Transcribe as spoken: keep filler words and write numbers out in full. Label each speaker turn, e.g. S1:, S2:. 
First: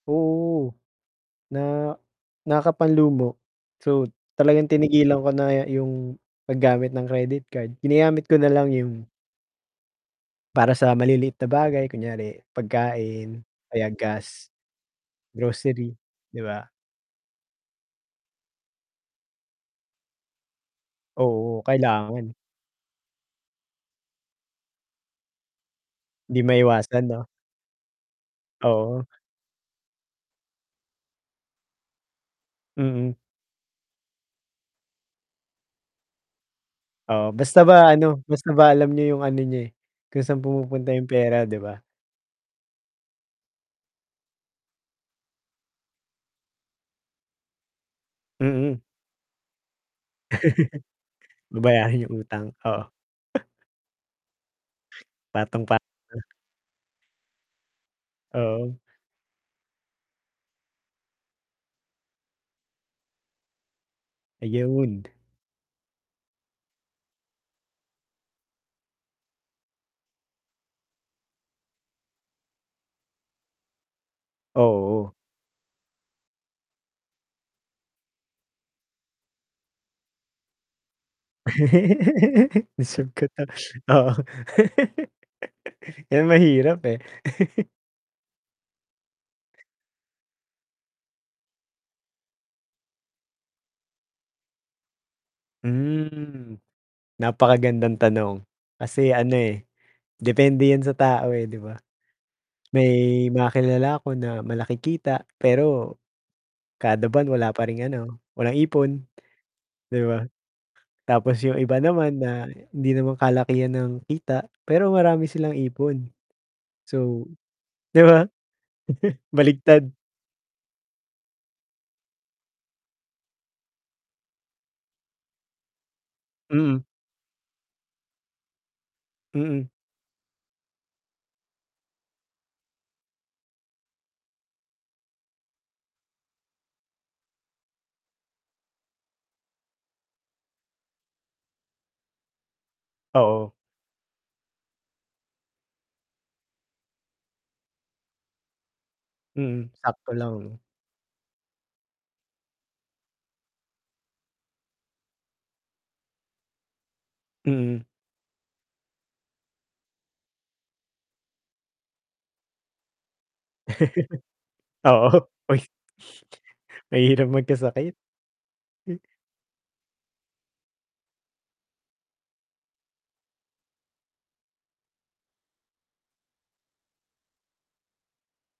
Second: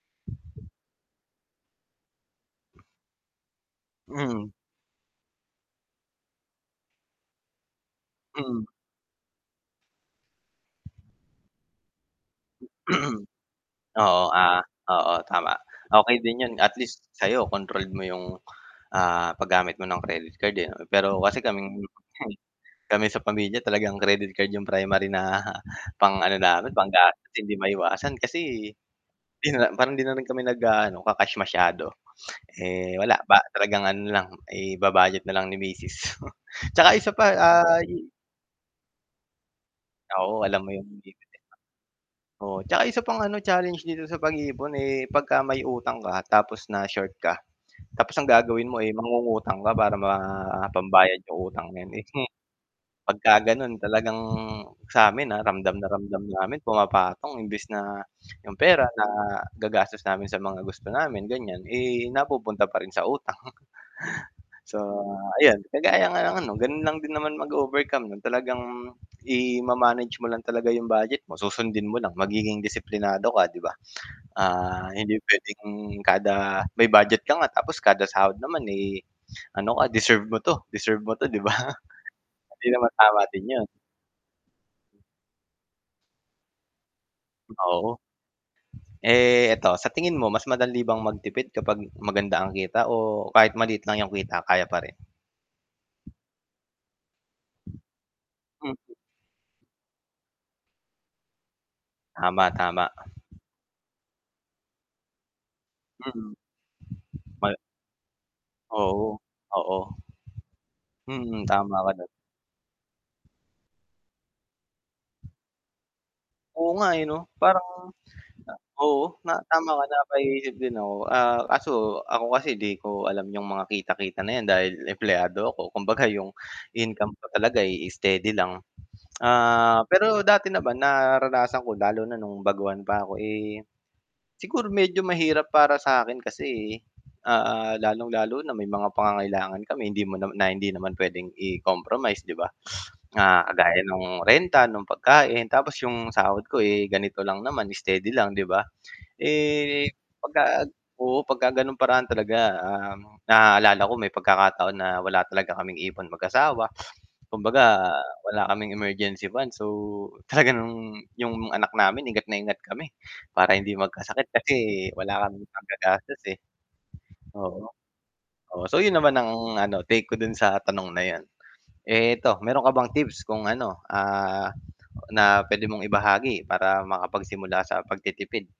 S1: Oo, na nakapanlumo, so,
S2: Mm.
S1: talagang tinigilan ko na yung paggamit ng credit card, ginagamit ko
S2: Mm.
S1: nalang yun para sa maliliit na bagay kunyari pagkain o kaya
S2: Oo,
S1: gas.
S2: ah, oo, tama.
S1: Grocery,
S2: Okey din
S1: 'di
S2: 'yon
S1: ba?
S2: at least sa'yo controlled mo yung, ah, paggamit mo ng credit card, eh, pero kasi
S1: Oo,
S2: kaming
S1: kailangan.
S2: kami sa pamilya talagang credit card 'yong primary na pang ano,
S1: 'Di
S2: namin
S1: maiwasan, 'no.
S2: panggastos hindi maiwasan kasi
S1: Oo.
S2: 'di na parang 'di na rin kami nag-aano ka-cash masyado, eh,
S1: Mm.
S2: wala ba talagang ano na lang iba-budget na lang ni Misis 'tsaka isa pa
S1: Oo, basta
S2: ah
S1: ba, ano, basta ba alam nyo 'yung, ano, niya, eh, kung
S2: Oo,
S1: saan
S2: alam mo yung
S1: pumupunta yung
S2: [unintelligible]
S1: pera, 'di ba?
S2: oo, 'tsaka isa pang, ano, challenge dito sa pag-iipon, eh, 'pagka may utang ka tapos na short ka tapos ang gagawin mo,
S1: Mm.
S2: eh, mangungutang ka para ma pambayad ng utang ngayon. Eh,
S1: Babayarin yung utang oo.
S2: 'pagka ganon talagang samin, ah, ramdam na
S1: Patong-patong.
S2: ramdam namin pumapatong imbis na yung
S1: Oo.
S2: pera nagagastos namin sa mga gusto namin, ganyan, eh, napupunta pa rin sa utang. So,
S1: Ayown.
S2: ayun kagaya nga ng, ano, ganun lang din naman mag-overcome, 'no, talagang ima-manage mo lang talaga yung budget mo, susundin mo lang, magiging disiplinado ka, 'di ba. Ah,
S1: Oo.
S2: hindi pwedeng kada may budget ka nga, tapos kada sahod naman, eh, ano ka deserve mo to, deserve mo 'to, 'di ba hindi naman
S1: Deserve ko
S2: tama
S1: 'to
S2: din yun.
S1: oo. 'Yan mahirap, eh.
S2: Oo. Eh, eto, sa tingin mo, mas madaliang magtipid kapag maganda ang kita, o kahit maliit lang yung kita kaya pa rin.
S1: Hmm, napakagandang tanong
S2: Hmm.
S1: kasi, ano, eh, depende 'yan sa tao, eh, 'di ba?
S2: Tama, tama.
S1: May mga kilala ako na malaki kita, pero
S2: Hmm.
S1: kada buwan wala
S2: Ma
S1: pa ring, ano, walang
S2: Oo,
S1: ipon,
S2: oo.
S1: 'di ba? Tapos,
S2: Mm,
S1: 'yung
S2: tama
S1: iba
S2: ka dun.
S1: naman na hindi naman kalakihan ang kita pero marami silang ipon,
S2: Oo nga eh,
S1: so,
S2: 'no, parang
S1: 'di ba,
S2: oo, na tama ka
S1: baligtad.
S2: napaisip din ako, ah, kaso ako kasi di ko alam 'yung mga kita-kita na yan dahil empleyado ako, kumbaga, yung
S1: Mm.
S2: income ko talaga, eh, steady lang.
S1: Mm.
S2: Ah, pero dati naman naranasan ko lalo na nung baguhaan pa ako, eh, siguro medyo mahirap para sakin kasi, ah, lalong-lalo na may mga pangangailangan kami, hindi mo nama na hindi naman pwedeng i-compromise, 'di ba? Na
S1: Oo.
S2: kagaya ng renta, ng pagkain, tapos yung sahod ko, eh, ganito lang naman steady lang, 'di ba?
S1: Mm,
S2: Eh,
S1: sakto lang.
S2: 'pagka oo, 'pagka gano'ng paraan talaga, ah, naaalala ko may pagkakataon na wala talaga kaming ipon mag-asawa,
S1: Hmm.
S2: kumbaga wala kaming emergency funds. So, talaga nung 'yung anak namin ingat na ingat kami para hindi magkasakit kasi
S1: Oo.
S2: wala kaming panggagastos, eh.
S1: Mahirap
S2: Oo,
S1: magkasakit,
S2: oo, so, 'yon
S1: hmm.
S2: naman ang, ano, take ko do'n sa tanong na 'yon, eh, ito, meron ka bang tips kung, ano, ah, na puwede mong ibahagi para makapagsimula sa pagtitipid?